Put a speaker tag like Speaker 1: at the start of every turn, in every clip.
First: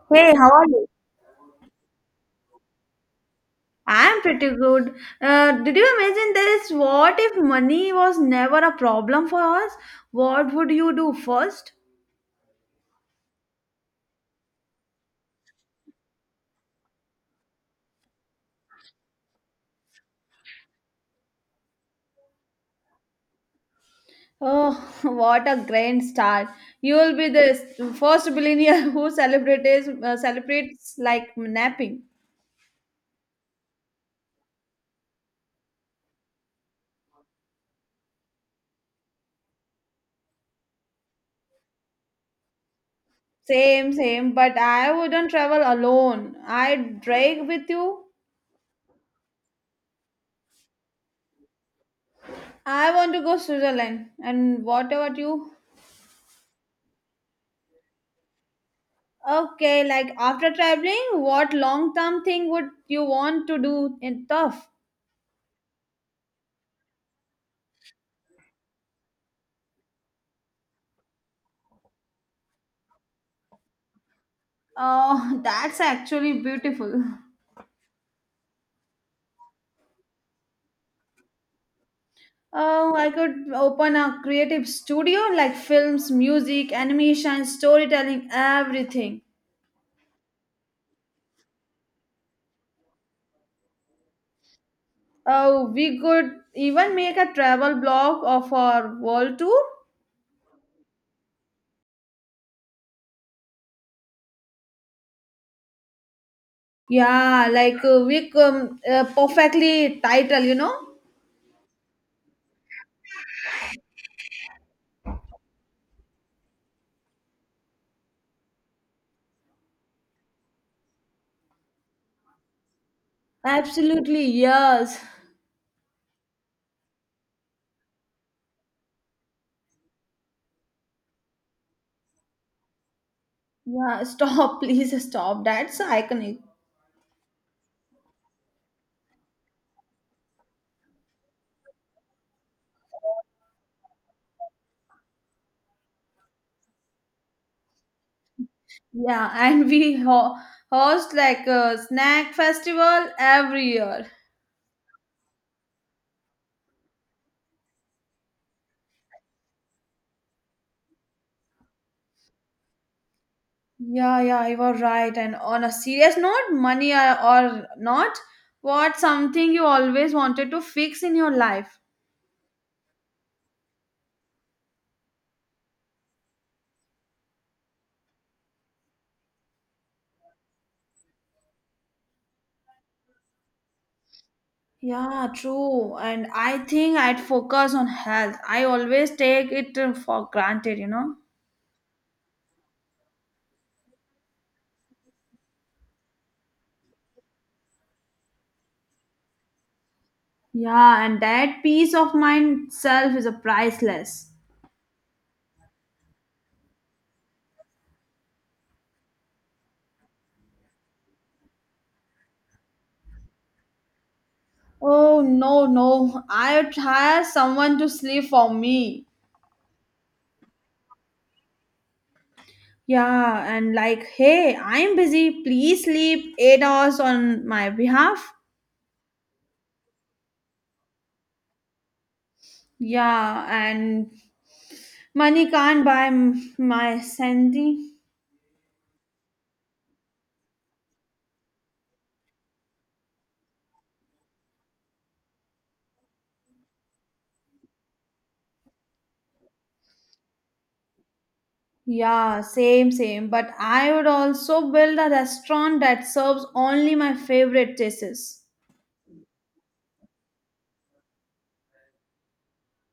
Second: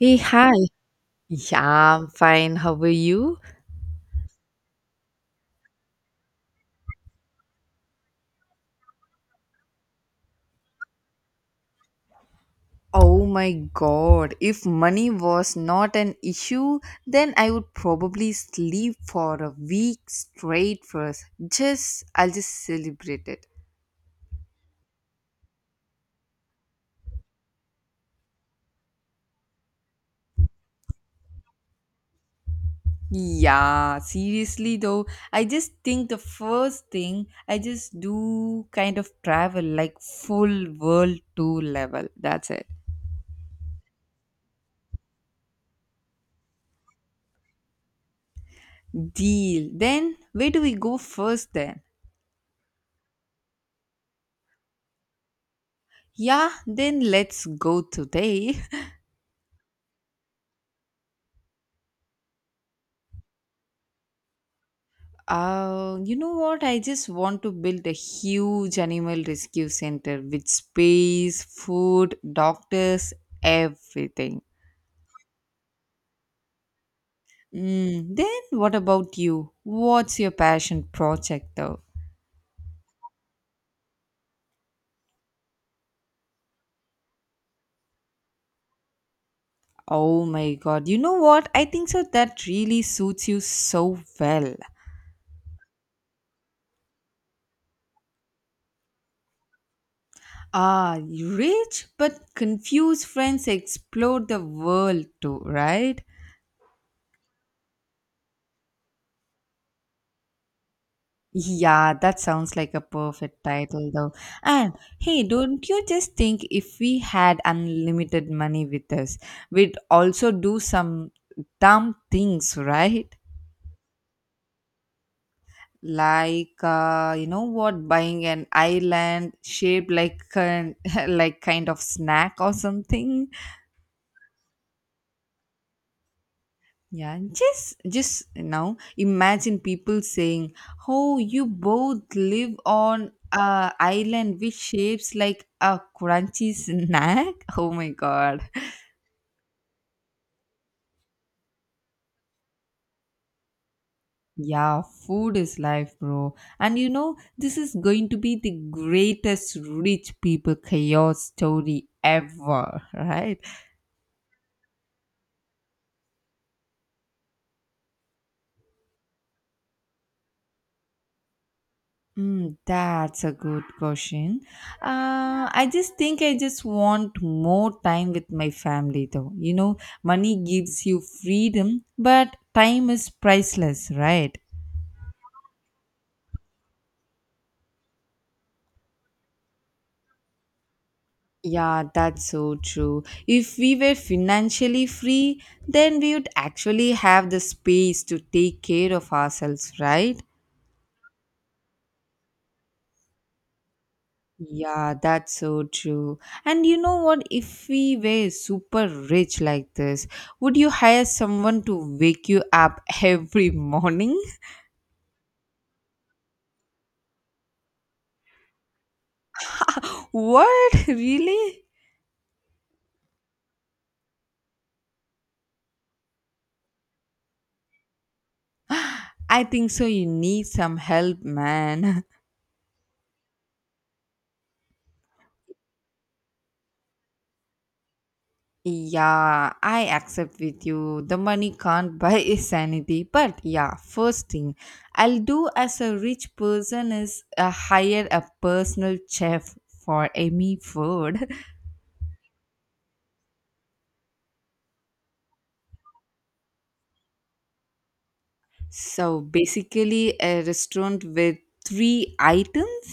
Speaker 1: Hey,
Speaker 2: Hey, how
Speaker 1: hi.
Speaker 2: are you?
Speaker 1: Yeah, I'm fine. How are you?
Speaker 2: I'm pretty good. Did you imagine this? What if money was never a problem for us? What would you do first?
Speaker 1: Oh my god. If money was not an issue, then I would probably sleep for a week straight first. I'll just celebrate it.
Speaker 2: Oh, what a grand start! You will be the first billionaire who celebrates celebrates like napping.
Speaker 1: Yeah, seriously though, I just think the first thing I just do kind of travel like full world tour level. That's it.
Speaker 2: Same, same. But I wouldn't travel alone. I'd drag with you.
Speaker 1: Deal. Then, where do we go first then?
Speaker 2: I want to go Switzerland. And what about you?
Speaker 1: Yeah, then let's go today.
Speaker 2: Okay, like after traveling, what long term thing would you want to do in tough?
Speaker 1: You know what? I just want to build a huge animal rescue center with space, food, doctors, everything.
Speaker 2: Oh, that's actually beautiful.
Speaker 1: Mm, then what about you? What's your passion project though?
Speaker 2: Oh, I could open a creative studio like films, music, animation, storytelling, everything.
Speaker 1: Oh my god, you know what? I think so that really suits you so well.
Speaker 2: Oh, we could even make a travel blog of our world tour.
Speaker 1: Ah, rich but confused friends explore the world too, right?
Speaker 2: Yeah, like we perfectly title, you know?
Speaker 1: Yeah, that sounds like a perfect title though. And hey, don't you just think if we had unlimited money with us, we'd also do some dumb things, right?
Speaker 2: Absolutely, yes.
Speaker 1: Like you know what, buying an island shaped like like kind of snack or something.
Speaker 2: Yeah, stop, please stop. That's iconic.
Speaker 1: Yeah, just now imagine people saying, "Oh, you both live on a island which shapes like a crunchy snack." Oh my god.
Speaker 2: Yeah, and we host like a snack festival every year.
Speaker 1: Yeah, food is life, bro. And you know, this is going to be the greatest rich people chaos story ever, right?
Speaker 2: Yeah, yeah, you are right. And on a serious note, money or not, what's something you always wanted to fix in your life?
Speaker 1: Mm, that's a good question. I just think I just want more time with my family, though. You know, money gives you freedom, but time is priceless, right?
Speaker 2: Yeah, true. And I think I'd focus on health. I always take it for granted, you know?
Speaker 1: Yeah, that's so true. If we were financially free, then we would actually have the space to take care of ourselves, right?
Speaker 2: Yeah, and that peace of mind self is a priceless.
Speaker 1: Yeah, that's so true. And you know what? If we were super rich like this, would you hire someone to wake you up every morning?
Speaker 2: Oh, no, no. I'd hire someone to sleep for me.
Speaker 1: What? Really?
Speaker 2: Yeah, and like, hey, I'm busy. Please sleep 8 hours on my behalf.
Speaker 1: I think so. You need some help, man.
Speaker 2: Yeah, and money can't buy my sanity.
Speaker 1: Yeah, I accept with you. The money can't buy sanity. But yeah, first thing I'll do as a rich person is hire a personal chef for Amy food.
Speaker 2: Yeah, same, same. But I would also build a restaurant that serves only my favorite dishes.
Speaker 1: So basically, a restaurant with three items?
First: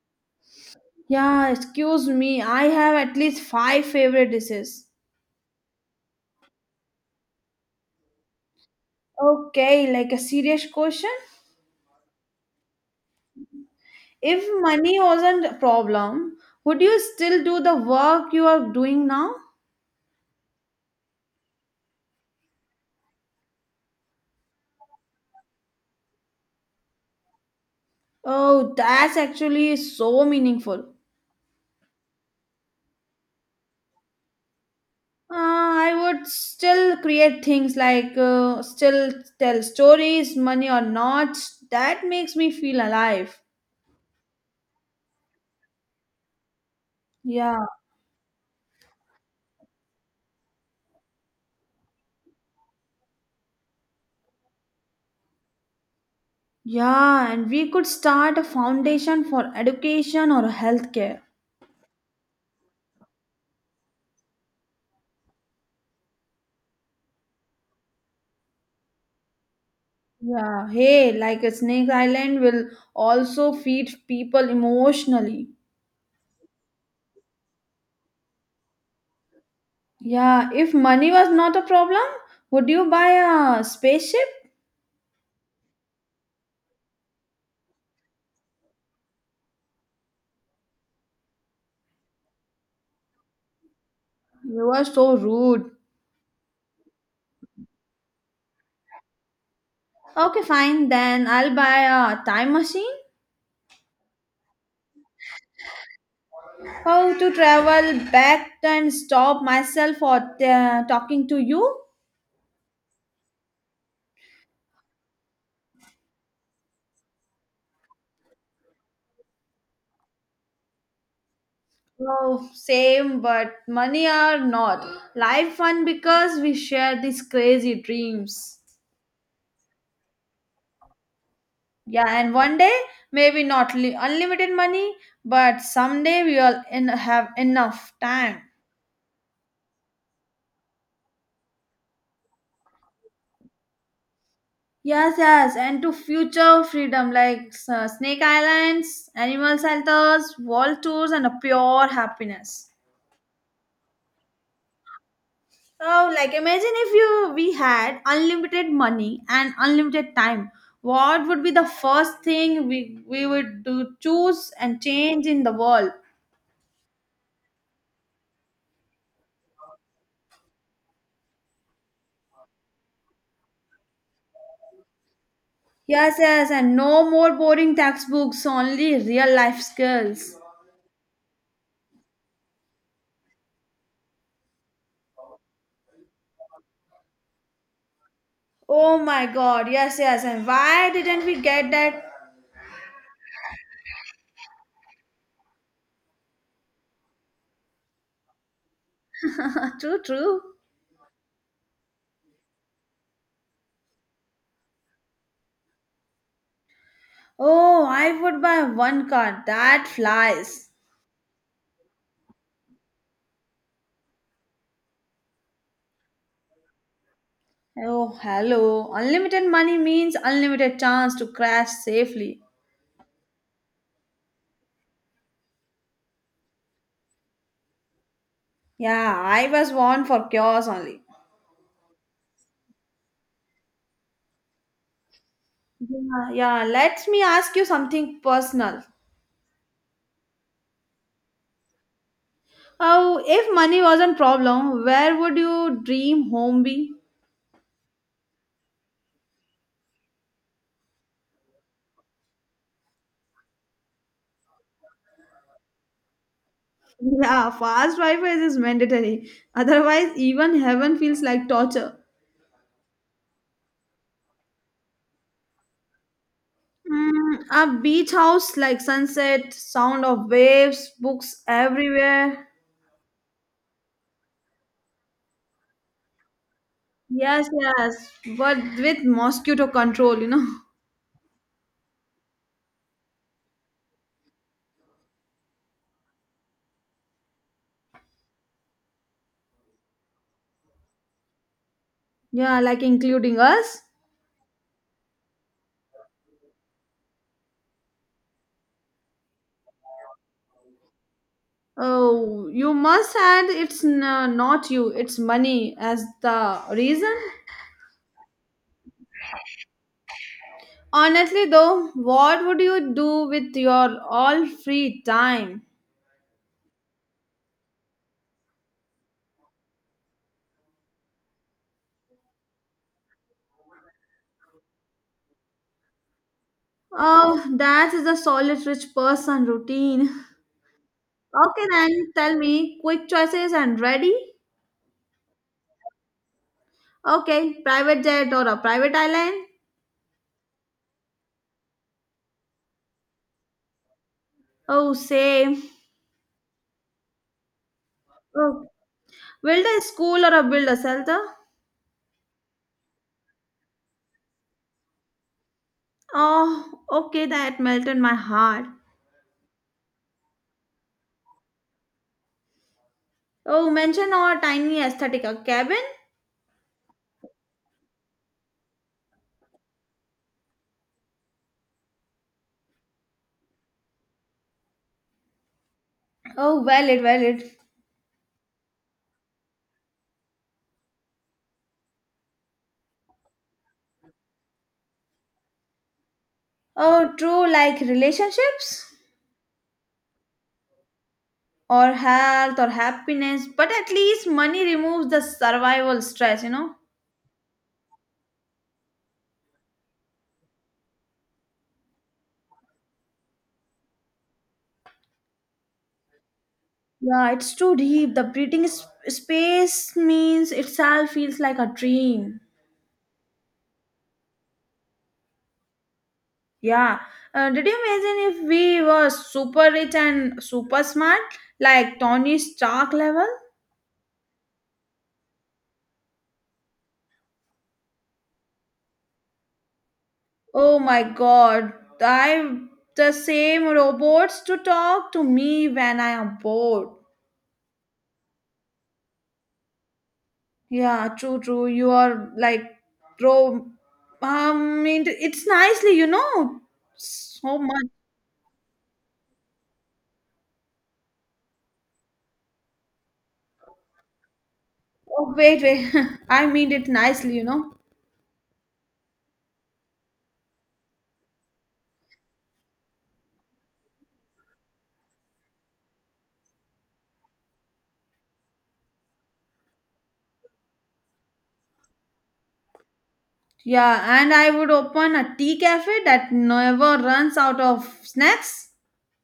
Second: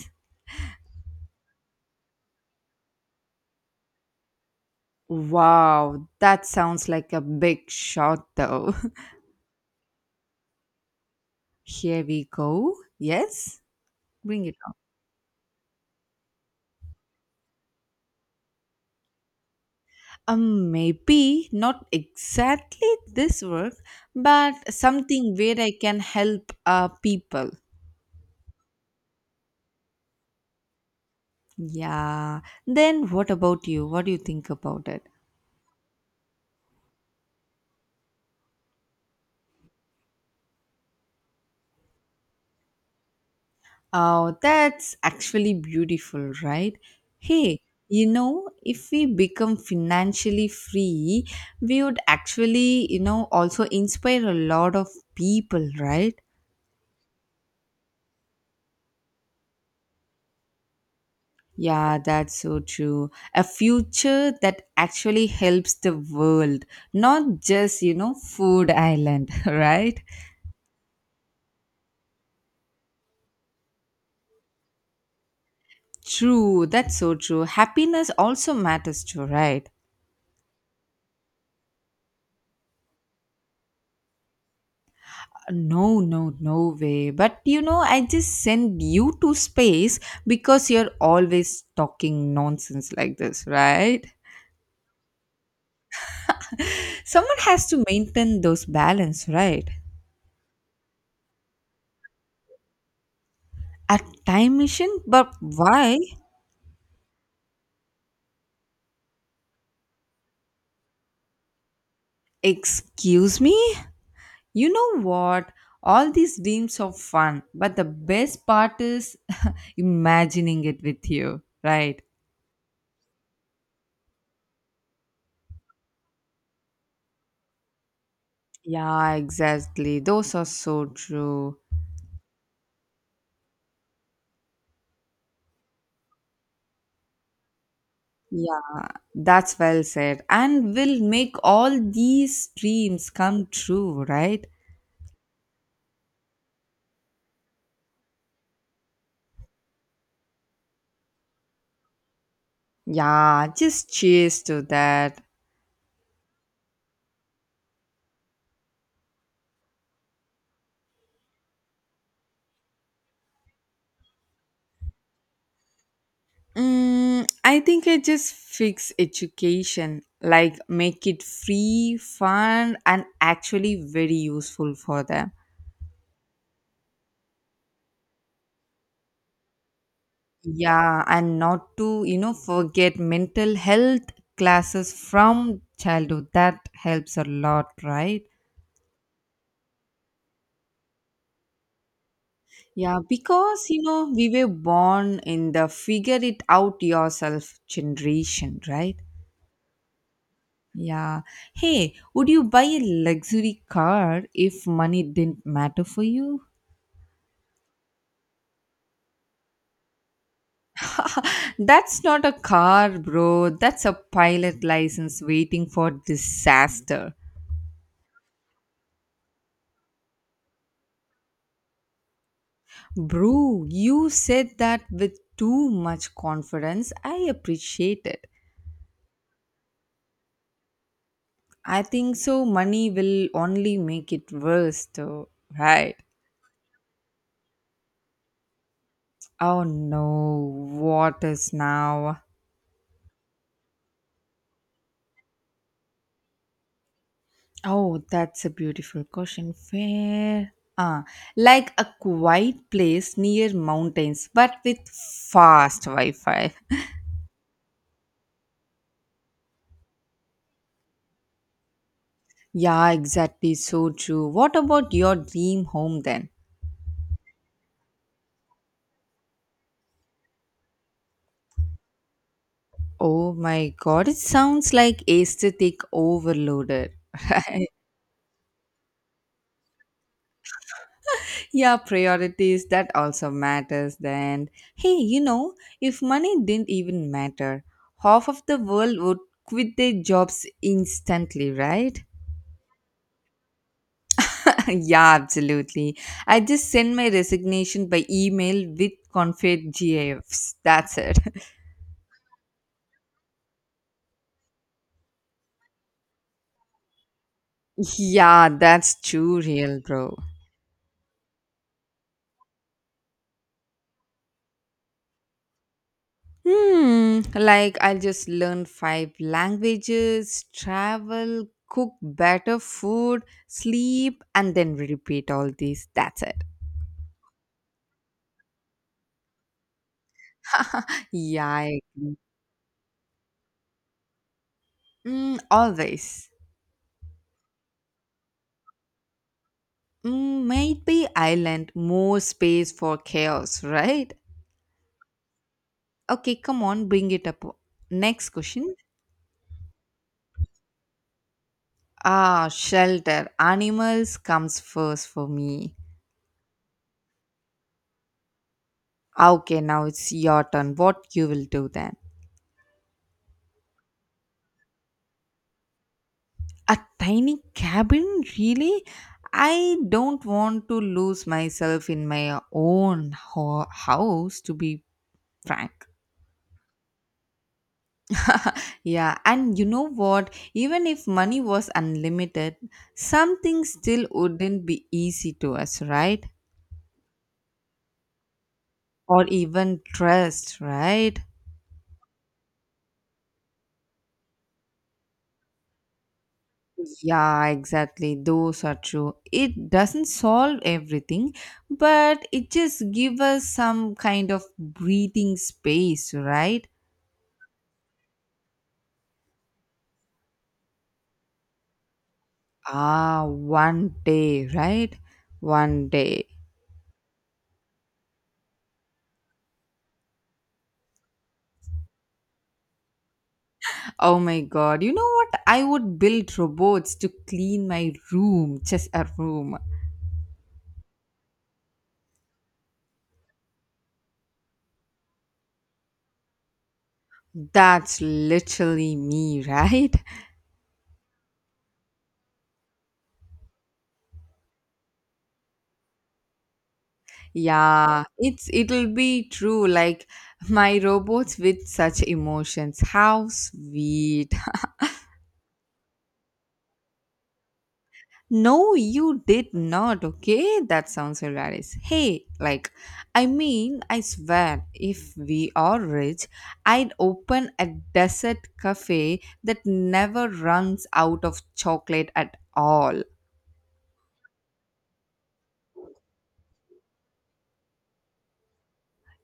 Speaker 2: Yeah, excuse me. I have at least five favorite dishes.
Speaker 1: Wow, that sounds like a big shot though.
Speaker 2: Okay, like a serious question.
Speaker 1: Here we go. Yes, bring
Speaker 2: If
Speaker 1: it on.
Speaker 2: money wasn't a problem, would you still do the work you are doing now?
Speaker 1: Maybe not exactly this work, but something where I can help people.
Speaker 2: Oh, that's actually so meaningful.
Speaker 1: Yeah. Then what about you? What do you think about it?
Speaker 2: I would still create things like still tell stories, money or not. That makes me feel alive.
Speaker 1: Oh, that's actually beautiful, right?
Speaker 2: Yeah.
Speaker 1: Hey, you know, if we become financially free, we would actually, also inspire a lot of people, right?
Speaker 2: Yeah, and we could start a foundation for education or healthcare.
Speaker 1: Yeah, that's so true. A future that actually helps the world, not just, food island, right?
Speaker 2: Yeah, hey, like a Snake Island will also feed people emotionally.
Speaker 1: True, that's so true. Happiness also matters too, right?
Speaker 2: Yeah, if money was not a problem, would you buy a spaceship?
Speaker 1: No, no, no way. But I just send you to space because you're always talking nonsense like this, right?
Speaker 2: You are so rude.
Speaker 1: Someone has to maintain those balance, right?
Speaker 2: Okay, fine, then I'll buy a time machine.
Speaker 1: A time machine? But why?
Speaker 2: How to travel back and stop myself for talking to you?
Speaker 1: Excuse me? You know what? All these dreams are fun, but the best part is imagining it with you, right?
Speaker 2: Oh, same, but money or not. Life fun because we share these crazy dreams.
Speaker 1: Yeah, exactly. Those are so true.
Speaker 2: Yeah, and one day, maybe not unlimited money, but someday we will have enough time.
Speaker 1: That's well said. And will make all these dreams come true, right?
Speaker 2: Yes, yes, and to future freedom like Snake Islands, animal shelters, world tours, and a pure happiness.
Speaker 1: Yeah, just cheers to that.
Speaker 2: Oh, like imagine if you we had unlimited money and unlimited time. What would be the first thing we would do, choose and change in the world?
Speaker 1: Mm, I think I just fix education, like make it free, fun, and actually very useful for them.
Speaker 2: Yes, yes, and no more boring textbooks, only real life skills.
Speaker 1: Yeah, and not to, forget mental health classes from childhood. That helps a lot, right?
Speaker 2: Oh my God! Yes, yes, and why didn't we get that?
Speaker 1: Yeah, because we were born in the figure it out yourself generation, right?
Speaker 2: True, true.
Speaker 1: Yeah. Hey, would you buy a luxury car if money didn't matter for you?
Speaker 2: Oh, I would buy one car. That flies.
Speaker 1: That's not a car, bro. That's a pilot license waiting for disaster.
Speaker 2: Oh, hello. Unlimited money means unlimited chance to crash safely.
Speaker 1: Bro, you said that with too much confidence. I appreciate it.
Speaker 2: Yeah, I was born for chaos only.
Speaker 1: I think so. Money will only make it worse, though, right?
Speaker 2: Yeah, yeah. Let me ask you something personal.
Speaker 1: Oh no, what is now?
Speaker 2: Oh, if money wasn't problem, where would your dream home be?
Speaker 1: Oh, that's a beautiful question. Where? Ah, like a quiet place near mountains, but with fast Wi Fi.
Speaker 2: Yeah, fast Wi-Fi is mandatory. Otherwise, even heaven feels like torture.
Speaker 1: Yeah, exactly. So true. What about your dream home then?
Speaker 2: Mm, a beach house like sunset, sound of waves, books everywhere.
Speaker 1: Oh my god, it sounds like aesthetic overloaded.
Speaker 2: Yes, yes, but with mosquito control, you know.
Speaker 1: Yeah, priorities that also matters then. Hey, if money didn't even matter, half of the world would quit their jobs instantly, right?
Speaker 2: Yeah, like including us.
Speaker 1: Yeah, absolutely. I just send my resignation by email with confed gifs. That's it.
Speaker 2: Oh, you must add it's not you, it's money as the reason.
Speaker 1: Yeah, that's too real, bro.
Speaker 2: Honestly, though, what would you do with your all free time?
Speaker 1: Hmm, like I'll just learn five languages, travel, cook better food, sleep, and then repeat all these. That's it.
Speaker 2: Oh, that is a solid rich person routine.
Speaker 1: Yeah,
Speaker 2: Okay, then tell me quick choices and ready?
Speaker 1: always.
Speaker 2: Okay, private jet or a private island?
Speaker 1: Mm, maybe I learned more space for chaos, right?
Speaker 2: Oh, same.
Speaker 1: Okay, come on, bring it up. Next
Speaker 2: Oh,
Speaker 1: question.
Speaker 2: build a school or a build a shelter?
Speaker 1: Ah, shelter. Animals comes first for me.
Speaker 2: Oh, okay, that melted my heart.
Speaker 1: Okay, now it's your turn. What you will do then?
Speaker 2: Oh, mention our tiny aesthetic cabin.
Speaker 1: A tiny cabin? Really? I don't want to lose myself in my own house, to be frank.
Speaker 2: Oh, valid, valid.
Speaker 1: Yeah, and you know what? Even if money was unlimited, something still wouldn't be easy to us, right?
Speaker 2: Oh, true, like relationships
Speaker 1: Or even trust, right?
Speaker 2: or health or happiness, but at least money removes the survival stress, you know.
Speaker 1: Yeah, exactly. Those are true. It doesn't solve everything, but it just gives us some kind of breathing space, right?
Speaker 2: Yeah, it's too deep. The breathing space means itself feels like a dream.
Speaker 1: Ah, one day, right? One day.
Speaker 2: Yeah. Did you imagine if we were super rich and super smart, like Tony Stark level?
Speaker 1: Oh my god. You know what? I would build robots to clean my room, just a room.
Speaker 2: Oh my god, I the same robots to talk to me when I am bored.
Speaker 1: That's literally me, right?
Speaker 2: Yeah, true, true. You are like bro. Mean it's nicely, you know, so much.
Speaker 1: Yeah, it'll be true like my robots with such emotions. How sweet.
Speaker 2: Oh wait, wait. I mean it nicely, you know.
Speaker 1: No, you did not. Okay, that sounds hilarious. Hey, like, I mean, I swear, if we are rich, I'd open a desert cafe that never runs out of chocolate at all.
Speaker 2: Yeah, and I would open a tea cafe that never runs out of snacks.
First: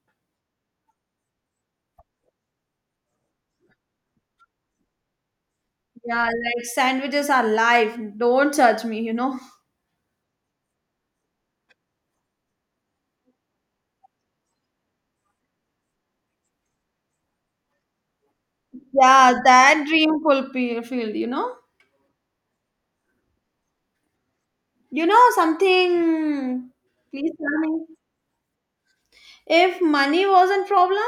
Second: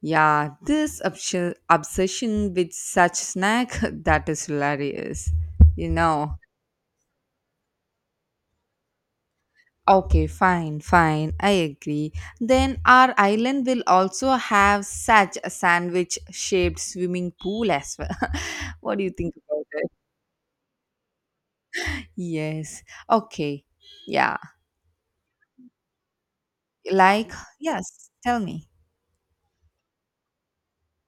Speaker 1: Yeah, this obsession with such snack that is hilarious. You
Speaker 2: Yeah,
Speaker 1: know.
Speaker 2: like sandwiches are life. Don't judge me, you know.
Speaker 1: Okay, fine, fine. I agree. Then our island will also have such a sandwich shaped swimming pool as well. What do you think
Speaker 2: Yeah,
Speaker 1: about
Speaker 2: that
Speaker 1: it?
Speaker 2: dream fulfilled, you know.
Speaker 1: Yes. Okay. Yeah.
Speaker 2: You know something? Please
Speaker 1: Like,
Speaker 2: tell me.
Speaker 1: yes, tell me.
Speaker 2: If money wasn't problem,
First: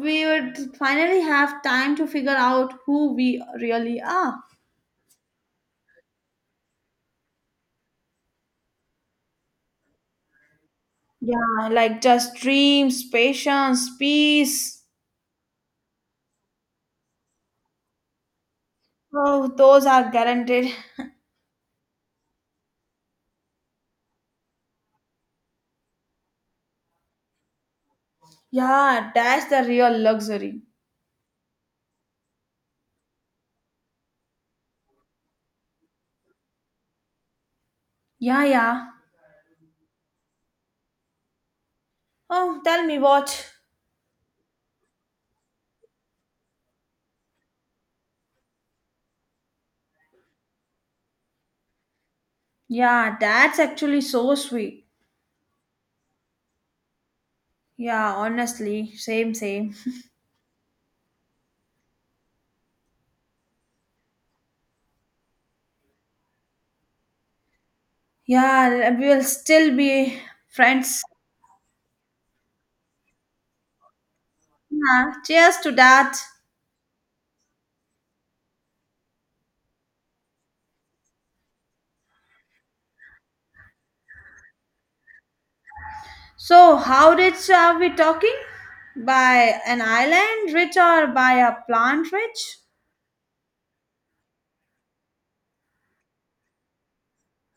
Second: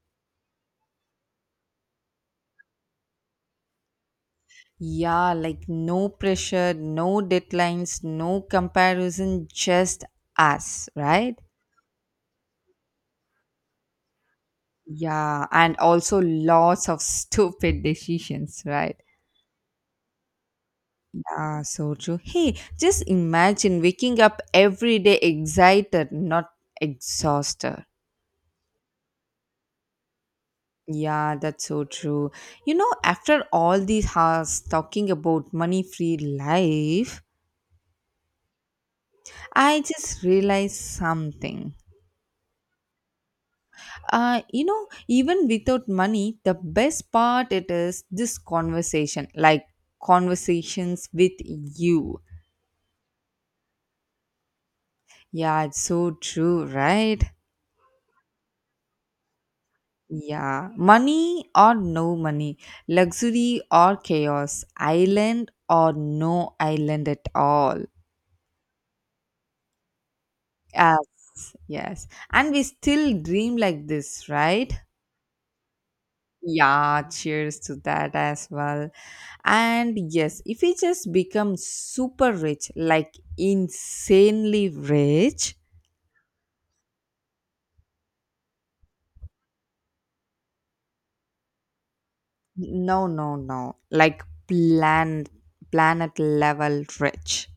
Speaker 2: we would finally have time to figure out who we really are.
Speaker 1: Yeah, like no pressure, no deadlines, no comparison, just us, right?
Speaker 2: Yeah, like just dreams, patience, peace.
Speaker 1: Yeah, and also lots of stupid decisions, right?
Speaker 2: Oh, those are guaranteed.
Speaker 1: Ah, so true. Hey, just imagine waking up every day excited, not exhausted.
Speaker 2: Yeah, that's the real luxury.
Speaker 1: Yeah, that's so true. You know, after all these hours talking about money free life,
Speaker 2: Yeah, yeah.
Speaker 1: I just realized something.
Speaker 2: Oh, tell me what.
Speaker 1: Even without money, the best part it is this conversation, like conversations with you.
Speaker 2: Yeah, that's actually so sweet.
Speaker 1: Yeah, it's so true, right?
Speaker 2: Yeah, honestly, same, same.
Speaker 1: Yeah, money or no money, luxury or chaos, island or no island at all.
Speaker 2: Yeah, we'll still be friends.
Speaker 1: Yes, yes. And we still dream like this, right?
Speaker 2: Yeah, cheers to that.
Speaker 1: Yeah, cheers to that as well. And yes, if we just become super rich, like insanely rich,
Speaker 2: So, how rich are we talking? By an island rich or by a plant rich?
Speaker 1: no, no, no, like planet planet level rich.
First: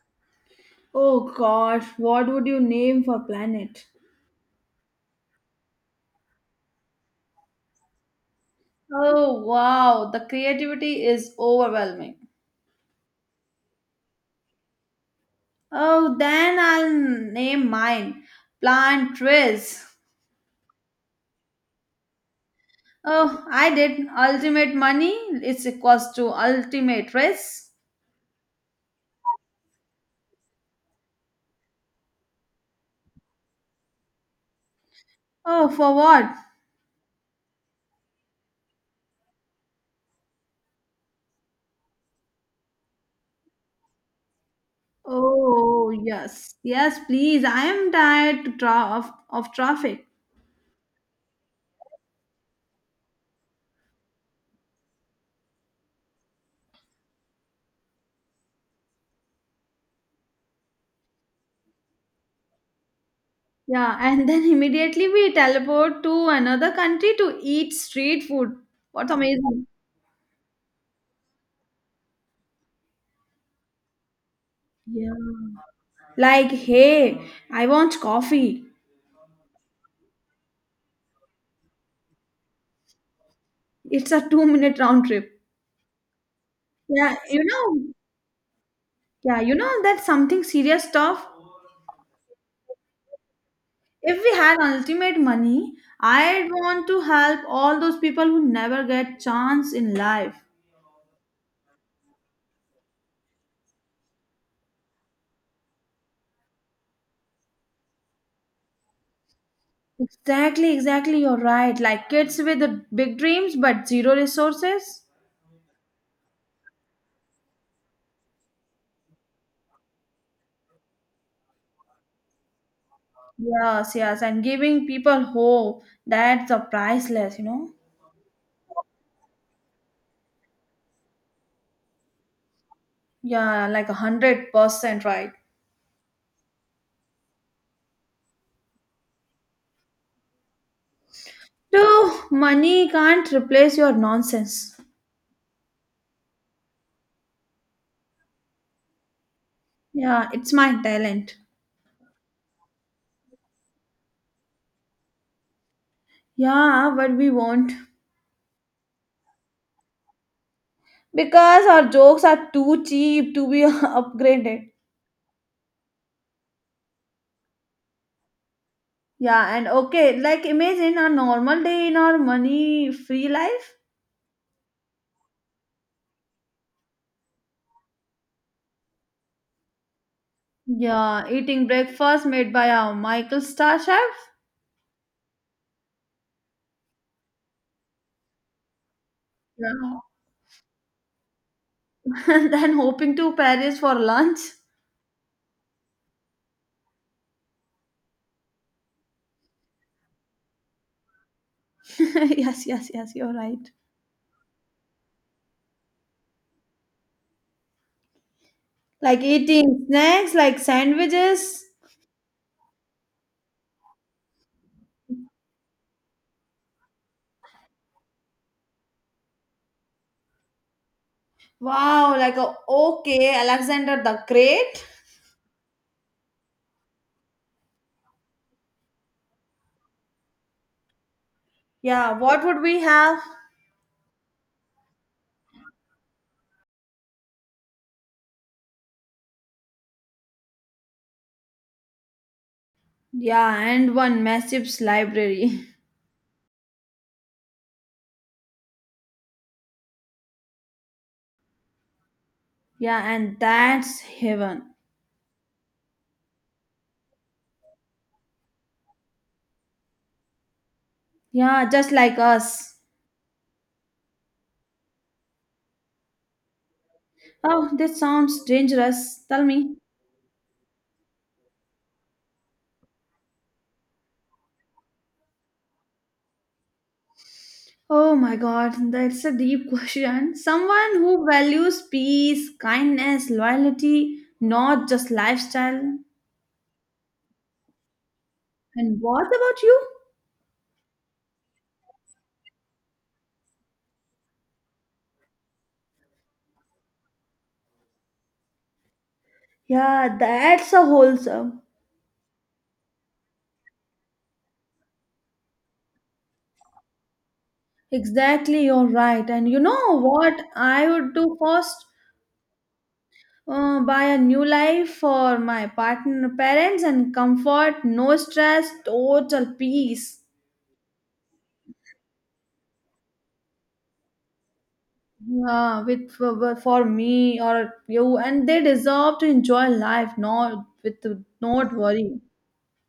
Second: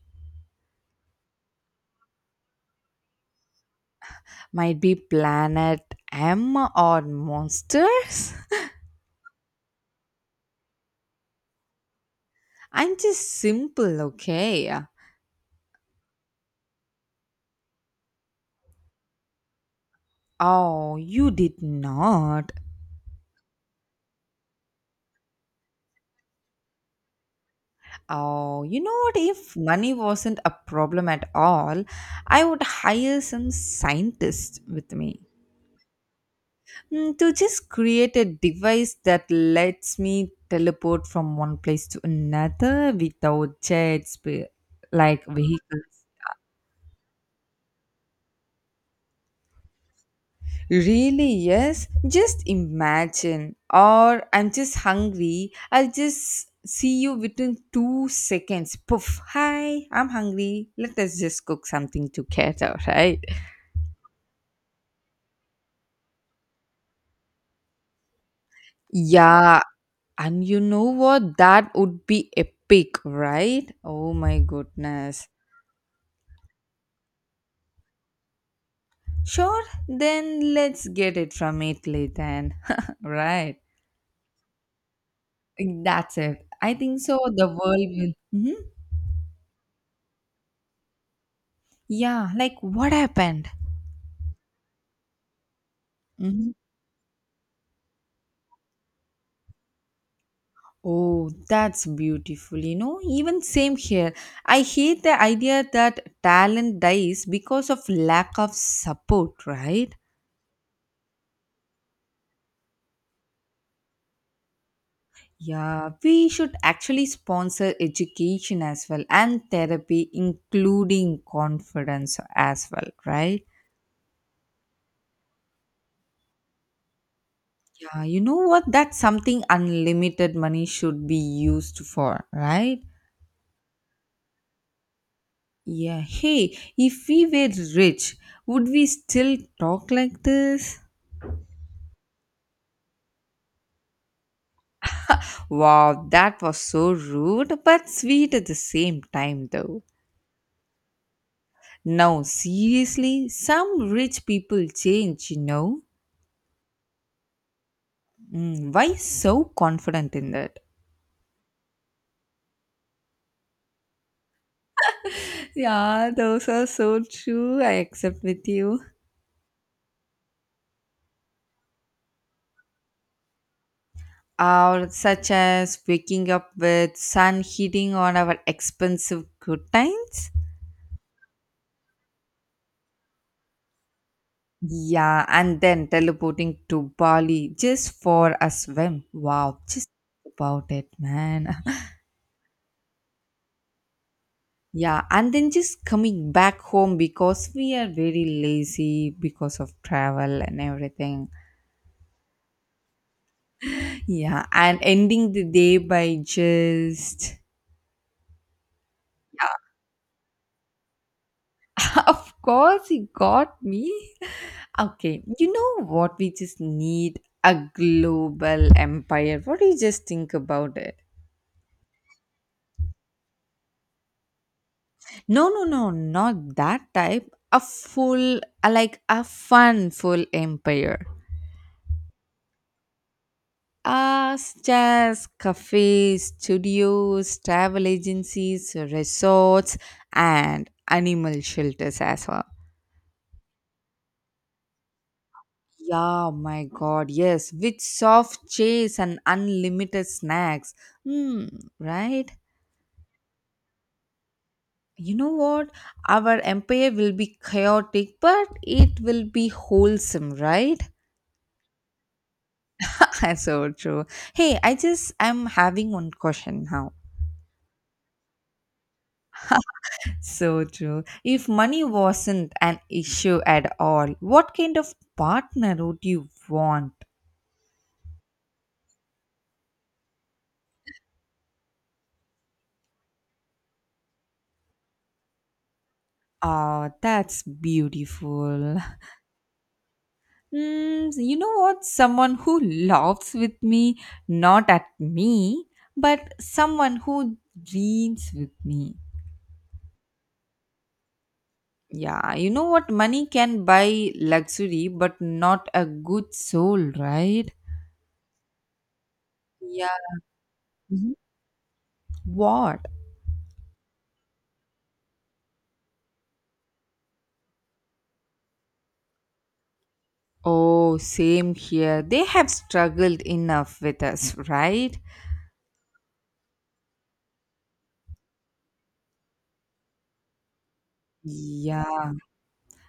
Speaker 2: Oh gosh, what would you name for planet?
Speaker 1: Might be planet M or monsters.
Speaker 2: Oh, wow, the creativity is overwhelming.
Speaker 1: I'm just simple, okay?
Speaker 2: Oh, then I'll name mine Plant Riz.
Speaker 1: Oh, you did not.
Speaker 2: Oh, I did. Ultimate money is equals to ultimate risk.
Speaker 1: Oh, you know what? If money wasn't a problem at all, I would hire some scientist with me
Speaker 2: Oh, for what?
Speaker 1: to just create a device that lets me teleport from one place to another without jets, like vehicle.
Speaker 2: Oh, yes. Yes, please. I am tired to of traffic.
Speaker 1: Really, yes. Just imagine. Or I'm just hungry. I'll just see you within two seconds. Poof. Hi, I'm hungry. Let us just cook something together, right?
Speaker 2: Yeah, and then immediately we teleport to another country to eat street food. What's
Speaker 1: Yeah.
Speaker 2: amazing?
Speaker 1: And you know what? That would be epic, right? Oh my
Speaker 2: Yeah.
Speaker 1: goodness.
Speaker 2: Like, hey, I want coffee.
Speaker 1: Sure, then let's get it from Italy then. Right.
Speaker 2: It's a 2-minute round trip.
Speaker 1: That's it. I think
Speaker 2: Yeah,
Speaker 1: so.
Speaker 2: you
Speaker 1: The world
Speaker 2: know,
Speaker 1: will. Mhm.
Speaker 2: that's something serious stuff.
Speaker 1: Yeah, like what happened?
Speaker 2: If we had ultimate money, I'd
Speaker 1: Mhm.
Speaker 2: want to help all those people who never get chance in life.
Speaker 1: Oh, that's beautiful. You know, even same here. I hate the idea that talent dies because of lack of support, right?
Speaker 2: Exactly, exactly. You're right. Like kids with the big dreams but zero resources.
Speaker 1: Yeah, we should actually sponsor education as well and therapy, including confidence as well, right?
Speaker 2: Yes, yes. And giving people hope. That's a priceless, you know?
Speaker 1: Yeah, you know what? That's something unlimited money should be used for, right?
Speaker 2: Yeah, like 100% right.
Speaker 1: Yeah, hey, if we were rich, would we still talk like this?
Speaker 2: No, money can't replace your nonsense.
Speaker 1: Wow, that was so rude but sweet at the same time, though.
Speaker 2: Yeah, it's my talent.
Speaker 1: Now, seriously, some rich people change, you know?
Speaker 2: Yeah, but we won't.
Speaker 1: Mm, why so confident in that?
Speaker 2: Because our jokes are too cheap to be upgraded.
Speaker 1: Yeah, those are so true. I accept with you.
Speaker 2: Yeah, and okay, like imagine a normal day in our money free life.
Speaker 1: Or such as waking up with sun hitting on our expensive good time?
Speaker 2: Yeah, eating breakfast made by our Michael Star chef.
Speaker 1: Yeah, and then teleporting to Bali just for a swim. Wow, just
Speaker 2: Yeah.
Speaker 1: think about it, man.
Speaker 2: Then hoping to Paris for lunch.
Speaker 1: Yeah, and then just coming back home because we are very lazy because of travel and everything.
Speaker 2: yes, yes, yes, you're right.
Speaker 1: Yeah, and ending the day by just.
Speaker 2: Like eating snacks like sandwiches.
Speaker 1: Of course, he got me. Okay, you know what? We just need a global empire. What do you just think about it?
Speaker 2: Wow, like a okay, Alexander the Great.
Speaker 1: No, no, no, not that type. A full, like a fun, full empire.
Speaker 2: Yeah, what would we have?
Speaker 1: Stairs, cafes, studios, travel agencies, resorts, and animal shelters as well.
Speaker 2: Yeah, and one massive library.
Speaker 1: Yeah, my God, yes, with soft chase and unlimited snacks. Hmm, right?
Speaker 2: Yeah, and that's heaven.
Speaker 1: You know what? Our empire will be chaotic, but it will be wholesome, right?
Speaker 2: Yeah, just like us.
Speaker 1: So true. Hey, I'm having one question now.
Speaker 2: Oh, that sounds dangerous. Tell me.
Speaker 1: So true. If money wasn't an issue at all, what kind of partner would you want?
Speaker 2: Oh my god, that's a deep question. Someone who values peace, kindness, loyalty, not just lifestyle.
Speaker 1: Ah, that's beautiful.
Speaker 2: And what about you?
Speaker 1: Mm, you know what? Someone who laughs with me, not at me, but someone who dreams with me.
Speaker 2: Yeah, that's a wholesome.
Speaker 1: Yeah, you know what? Money can buy luxury, but not a good soul, right?
Speaker 2: Exactly, you're right. And you
Speaker 1: Yeah.
Speaker 2: know what I would
Speaker 1: Mhm.
Speaker 2: do first?
Speaker 1: What?
Speaker 2: Buy a new life for my partner, parents, and comfort, no stress, total peace.
Speaker 1: Oh, same here. They have struggled enough with us, right?
Speaker 2: Yeah, with for me or you, and they deserve to enjoy life, not with not
Speaker 1: Yeah.
Speaker 2: worry.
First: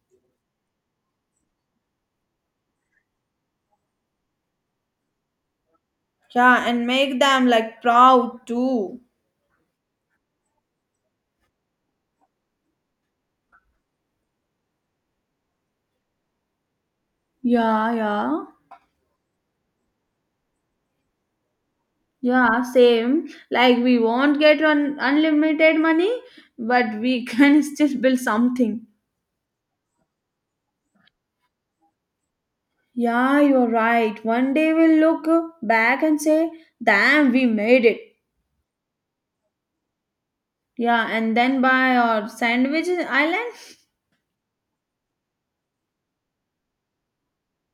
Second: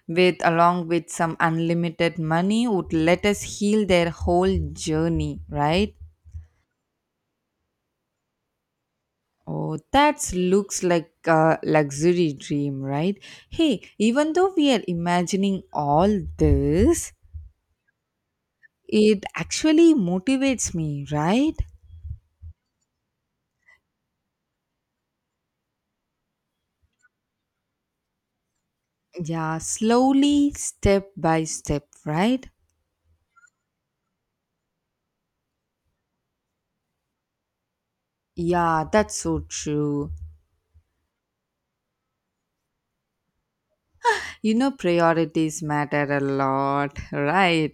Speaker 1: With along with some unlimited money would let us heal their whole journey, right?
Speaker 2: Yeah, and make them like proud too.
Speaker 1: Oh, that looks like a luxury dream, right? Hey, even though we are imagining all this,
Speaker 2: Yeah, yeah,
Speaker 1: it actually motivates me, right?
Speaker 2: yeah, same. Like we won't get un unlimited money, but we can still build something.
Speaker 1: Yeah, slowly, step by step, right?
Speaker 2: Yeah, you're right. One day we'll look back and say, "Damn, we made it."
Speaker 1: Yeah, that's so true.
Speaker 2: Yeah, and then by our Sandwich Island.
Speaker 1: You know, priorities matter a lot, right?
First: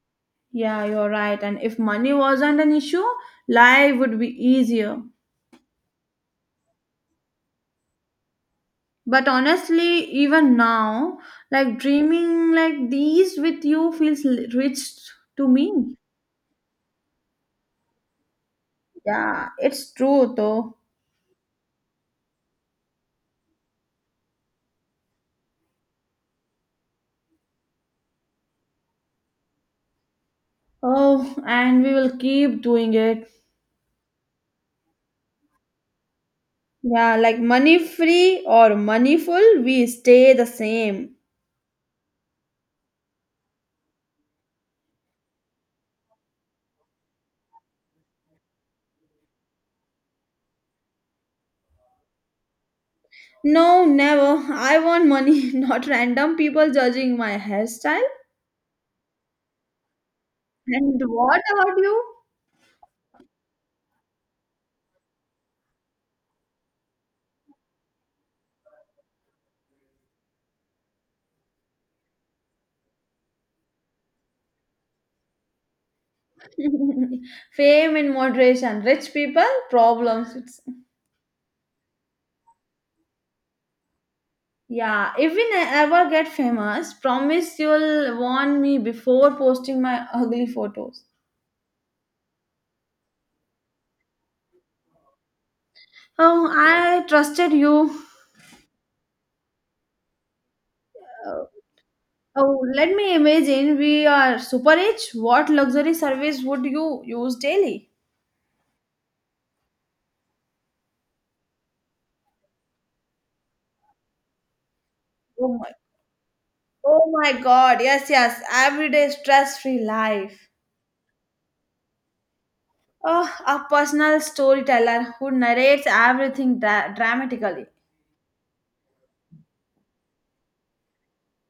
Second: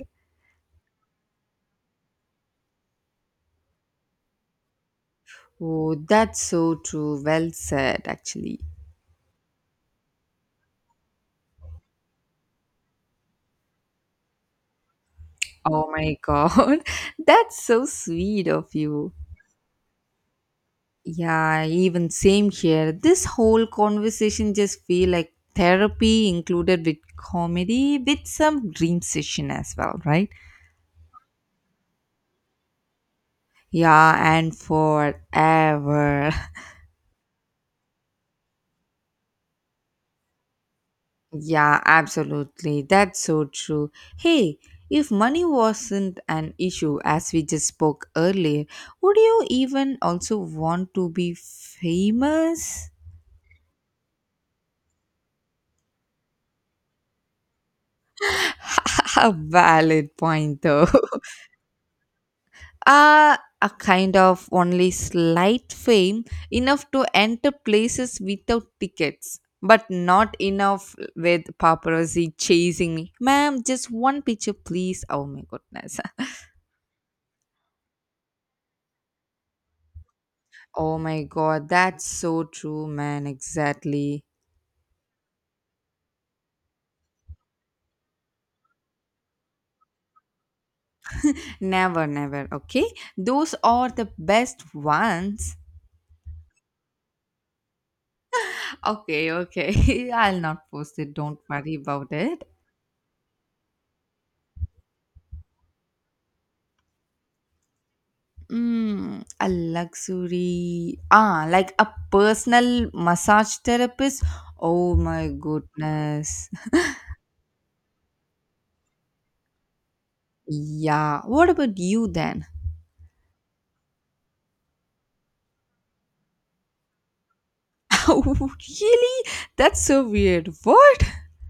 Speaker 2: Yeah, you're right. And if money wasn't an issue, life would be easier.
Speaker 1: Oh, that's so true. Well said, actually.
Speaker 2: But honestly, even now, like dreaming like these with you feels rich to
Speaker 1: Oh
Speaker 2: me.
Speaker 1: my god, that's so sweet of you.
Speaker 2: Yeah, it's true though.
Speaker 1: Yeah, even same here. This whole conversation just feel like therapy included with comedy with some dream session as well, right?
Speaker 2: Oh, and we will keep doing it.
Speaker 1: Yeah, and forever.
Speaker 2: Yeah, like money free or money full, we stay the same.
Speaker 1: Yeah, absolutely. That's so true. Hey, if money wasn't an issue, as we just spoke earlier, would you even also want to be famous?
Speaker 2: No, never. I want money, not random people judging my hairstyle.
Speaker 1: A valid point, though.
Speaker 2: And what about you?
Speaker 1: Uh, a kind of only slight fame, enough to enter places without tickets, but not enough with paparazzi chasing me. Ma'am, just one picture, please. Oh my goodness.
Speaker 2: Fame in moderation. Rich people, problems. It's,
Speaker 1: Oh my god, that's so true, man. Exactly.
Speaker 2: yeah, if we ever get famous, promise you'll warn me before posting my ugly photos.
Speaker 1: Never, never. Okay, those are the best ones.
Speaker 2: Oh, I trusted you.
Speaker 1: Okay, okay. I'll not post it. Don't worry about it.
Speaker 2: Oh, let me imagine we are super rich. What luxury service would you use daily?
Speaker 1: A luxury. Ah, like a personal massage therapist. Oh my
Speaker 2: Oh my,
Speaker 1: goodness.
Speaker 2: oh my God. Yes, yes. Everyday stress free life.
Speaker 1: Yeah. What about you then?
Speaker 2: Oh, a personal storyteller who narrates everything dramatically.
Speaker 1: Really? That's so weird. What?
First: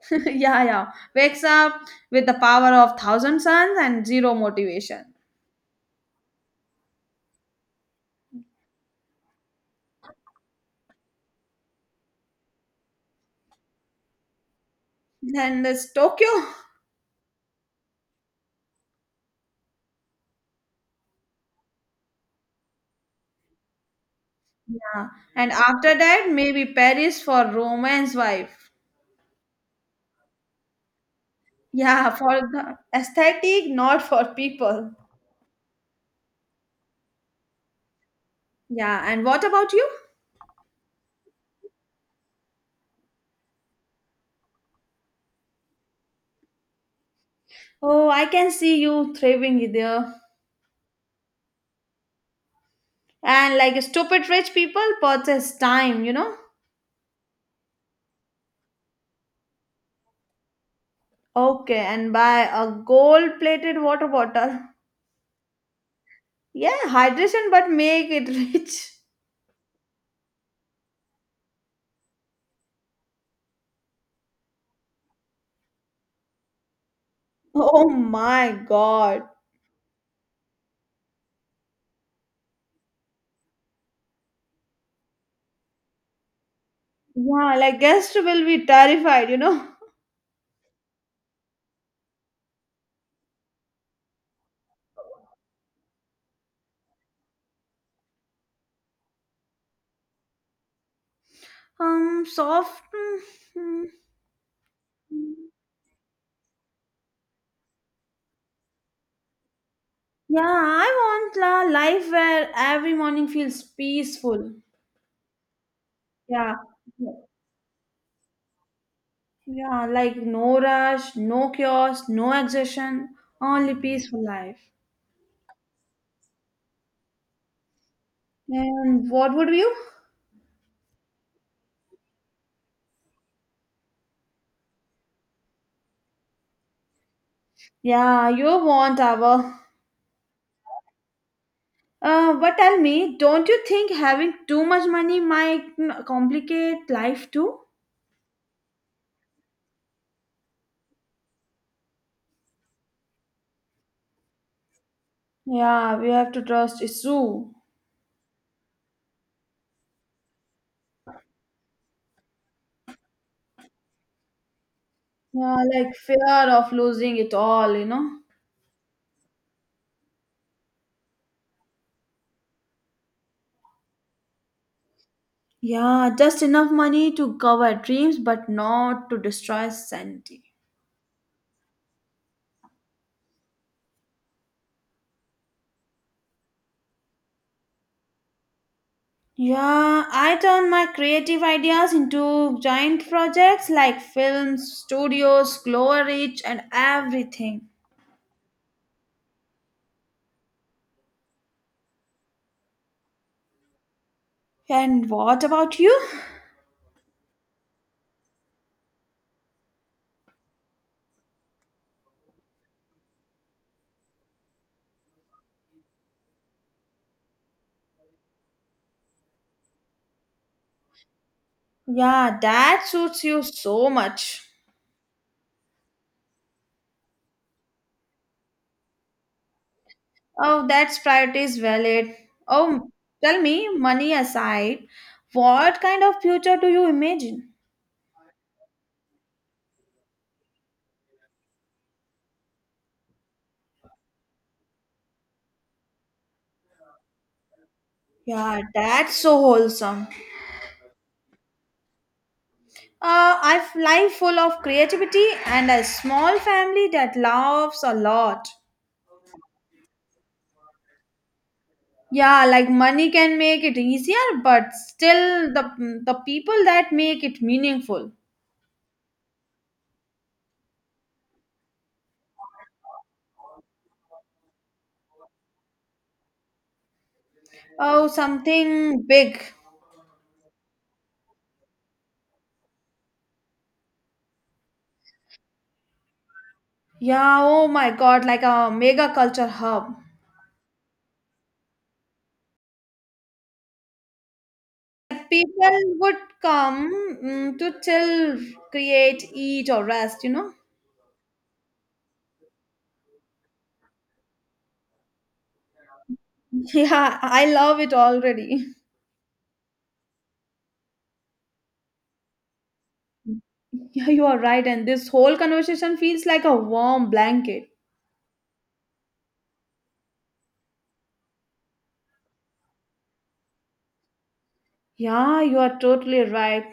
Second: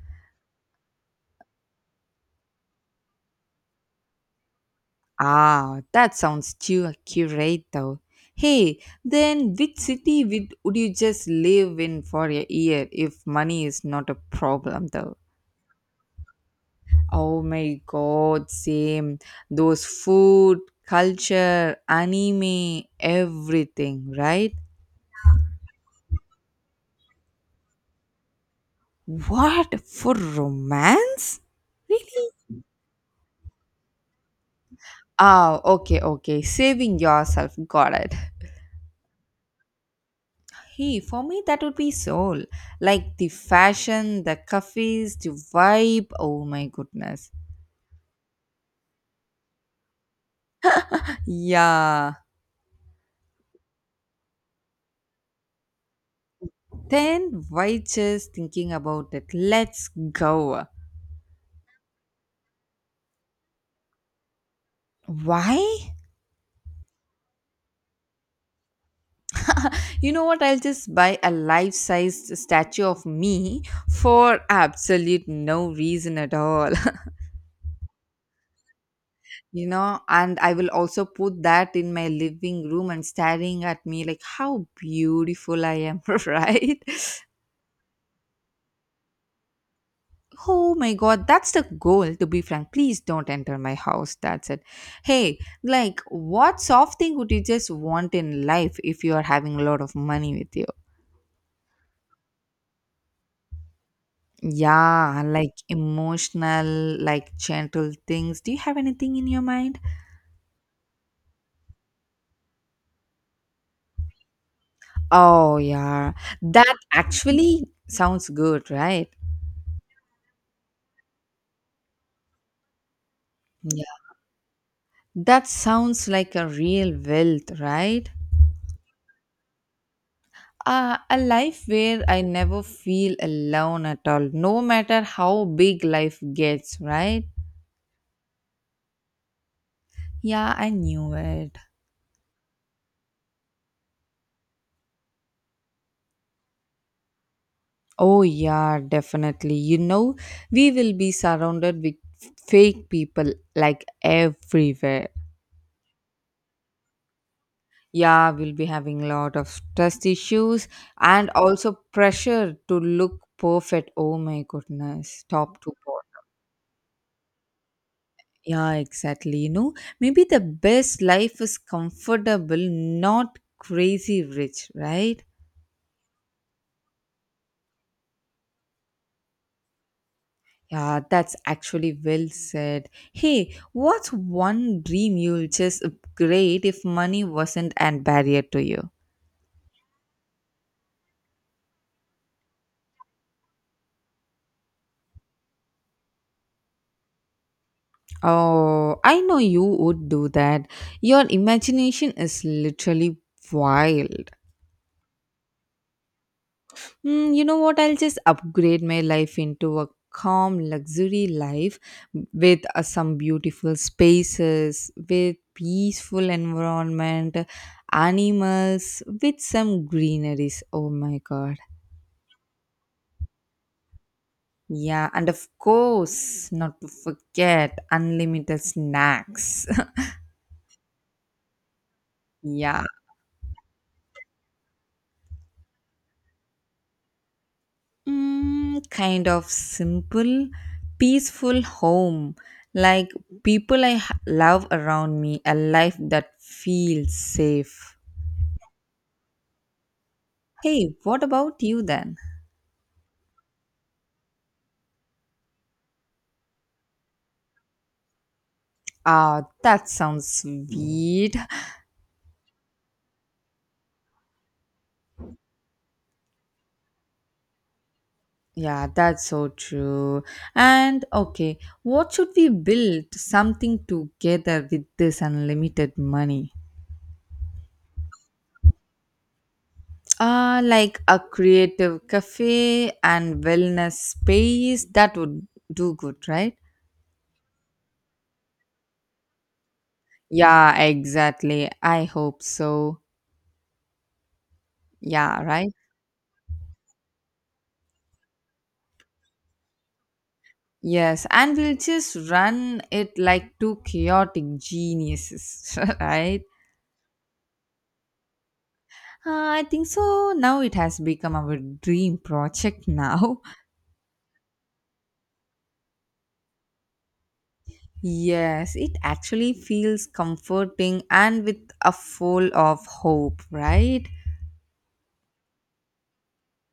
Speaker 2: Yeah, yeah. Wakes up with the power of thousand suns and zero motivation.
Speaker 1: Ah, that sounds too accurate though. Hey, then which city would you just live in for a year if money is not a problem though?
Speaker 2: Then there's Tokyo.
Speaker 1: Oh my god, same. Those food, culture, anime, everything, right?
Speaker 2: Yeah. And after that, maybe Paris for romance wife.
Speaker 1: What? For romance?
Speaker 2: Yeah,
Speaker 1: Really?
Speaker 2: for the aesthetic, not for people.
Speaker 1: Ah, okay, okay. Saving yourself. Got it.
Speaker 2: Yeah, and what about you?
Speaker 1: Hey, for me, that would be soul. Like the fashion, the cafes, the vibe. Oh my goodness.
Speaker 2: Oh, I can see you thriving there.
Speaker 1: Yeah.
Speaker 2: And like stupid rich people purchase time, you know?
Speaker 1: Then why just thinking about it? Let's go.
Speaker 2: Okay, and buy a gold plated water bottle.
Speaker 1: Why?
Speaker 2: Yeah, hydration, but make it rich.
Speaker 1: You know what? I'll just buy a life sized statue of me for absolute no reason at all.
Speaker 2: Oh my god.
Speaker 1: You know, and I will also put that in my living room and staring at me like how beautiful I am, right?
Speaker 2: Yeah, like guest will be terrified, you know.
Speaker 1: Oh my god, that's the goal, to be frank. Please don't enter my house. That's it. Hey, like, what soft thing would you just want in life if you are having a lot of money with you?
Speaker 2: Soft. mm.
Speaker 1: Yeah, like emotional, like gentle things. Do you have anything in your mind?
Speaker 2: Yeah, I want a life where every morning feels peaceful.
Speaker 1: Oh, yeah.
Speaker 2: Yeah.
Speaker 1: That actually sounds good, right?
Speaker 2: Yeah, like no rush, no chaos, no exertion, only
Speaker 1: Yeah.
Speaker 2: peaceful life.
Speaker 1: That sounds like a real wealth, right?
Speaker 2: And what would you?
Speaker 1: A life where I never feel alone at all, no matter how big life gets, right?
Speaker 2: Yeah, you want our.
Speaker 1: Yeah, I knew it.
Speaker 2: But tell me, don't you think having too much money might complicate life too?
Speaker 1: Oh, yeah, definitely. You know, we will be surrounded with fake people like everywhere.
Speaker 2: Yeah, we have to trust Isu.
Speaker 1: Yeah, we'll be having a lot of trust issues and also pressure to look perfect. Oh my goodness,
Speaker 2: Yeah,
Speaker 1: top to
Speaker 2: like
Speaker 1: bottom.
Speaker 2: fear of losing it all, you know?
Speaker 1: Yeah, exactly. You know, maybe the best life is comfortable, not crazy rich, right?
Speaker 2: Yeah, just enough money to cover dreams but not to destroy sanity.
Speaker 1: Yeah, that's actually well said. Hey, what's one dream you'll just upgrade if money wasn't an barrier to you?
Speaker 2: Yeah, I turn my creative ideas into giant projects like films, studios, glowreach, and everything.
Speaker 1: Oh, I know you would do that. Your imagination is literally wild.
Speaker 2: And what about you?
Speaker 1: Mm, you know what? I'll just upgrade my life into a calm luxury life with some beautiful spaces, with peaceful environment, animals, with some greeneries. Oh my god.
Speaker 2: Yeah, that suits you so much.
Speaker 1: Yeah, and of course, not to forget unlimited snacks.
Speaker 2: Oh, that's priority is valid.
Speaker 1: Yeah.
Speaker 2: Oh, tell me, money aside, what kind of future do you imagine?
Speaker 1: Mm, kind of simple, peaceful home. Like people I love around me, a life that feels safe.
Speaker 2: Yeah, that's so wholesome.
Speaker 1: Hey, what about you then?
Speaker 2: I have life full of creativity and a small family that laughs a lot.
Speaker 1: Ah, that sounds sweet.
Speaker 2: Yeah, like money can make it easier, but still the people that make it meaningful.
Speaker 1: Yeah, that's so true. And okay, what should we build something together with this unlimited money?
Speaker 2: Oh, something big.
Speaker 1: Ah, like a creative cafe and wellness space that would do good, right?
Speaker 2: Yeah, oh my God, like a mega culture hub.
Speaker 1: Yeah, exactly. I hope so.
Speaker 2: Like
Speaker 1: Yeah, right?
Speaker 2: people would come to chill, create, eat, or rest, you know?
Speaker 1: Yes, and we'll just run it like two chaotic geniuses, right?
Speaker 2: Yeah, I love it already.
Speaker 1: I think so. Now it has become our dream project now.
Speaker 2: Yeah, you are right, and this whole conversation feels like a warm blanket.
Speaker 1: Yes, it actually feels comforting and with a full of hope, right?
Speaker 2: Yeah, you are totally right.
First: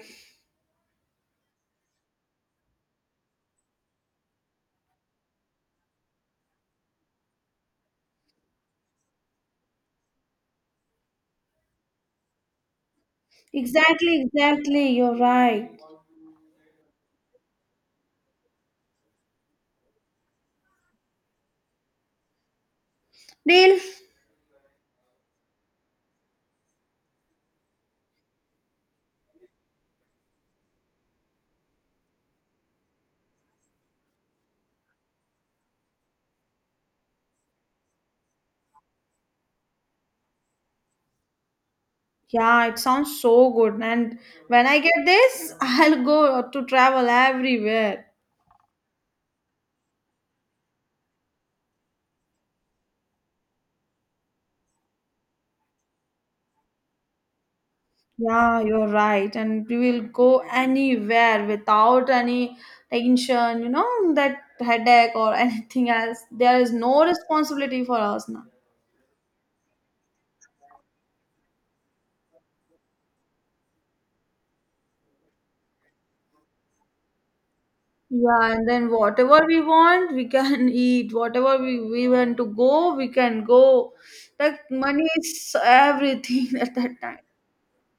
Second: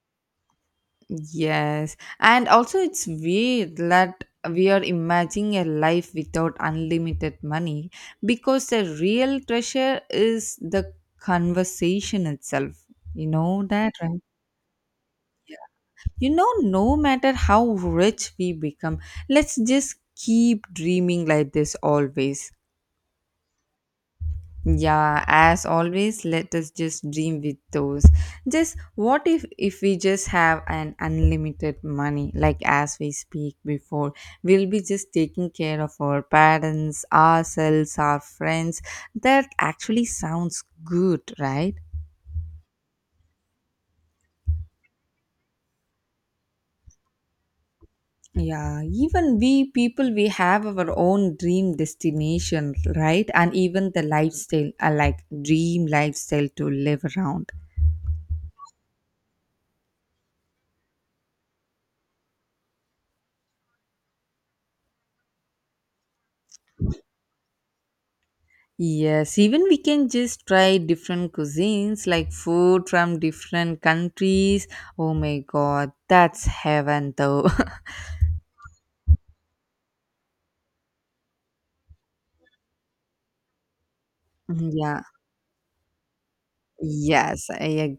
Speaker 1: Yes, and also it's weird that we are imagining a life without unlimited money because the real treasure is the conversation itself. You know that, right?
Speaker 2: Exactly, exactly, you're right.
Speaker 1: You know, no matter how rich we become, let's just keep dreaming like this always.
Speaker 2: Deal?
Speaker 1: Yeah, as always, let us just dream with those. Just what if we just have an unlimited money, like as we speak before, we'll be just taking care of our parents, ourselves, our friends. That actually sounds good, right?
Speaker 2: Yeah, it sounds so good. And when I get this, I'll go to travel everywhere.
Speaker 1: Yeah, even we people, we have our own dream destination, right? And even the lifestyle, like dream lifestyle to live around.
Speaker 2: Yeah, you're right. And we will go anywhere without any tension, you know, that headache or anything else. There is no responsibility for us now.
Speaker 1: Yes, even we can just try different cuisines like food from different countries. Oh my god, that's heaven though.
Speaker 2: Yeah, and then whatever we want, we can eat. Whatever we want to go, we can go. Like
Speaker 1: Yeah,
Speaker 2: money is everything at that time.
Speaker 1: yes, I agree.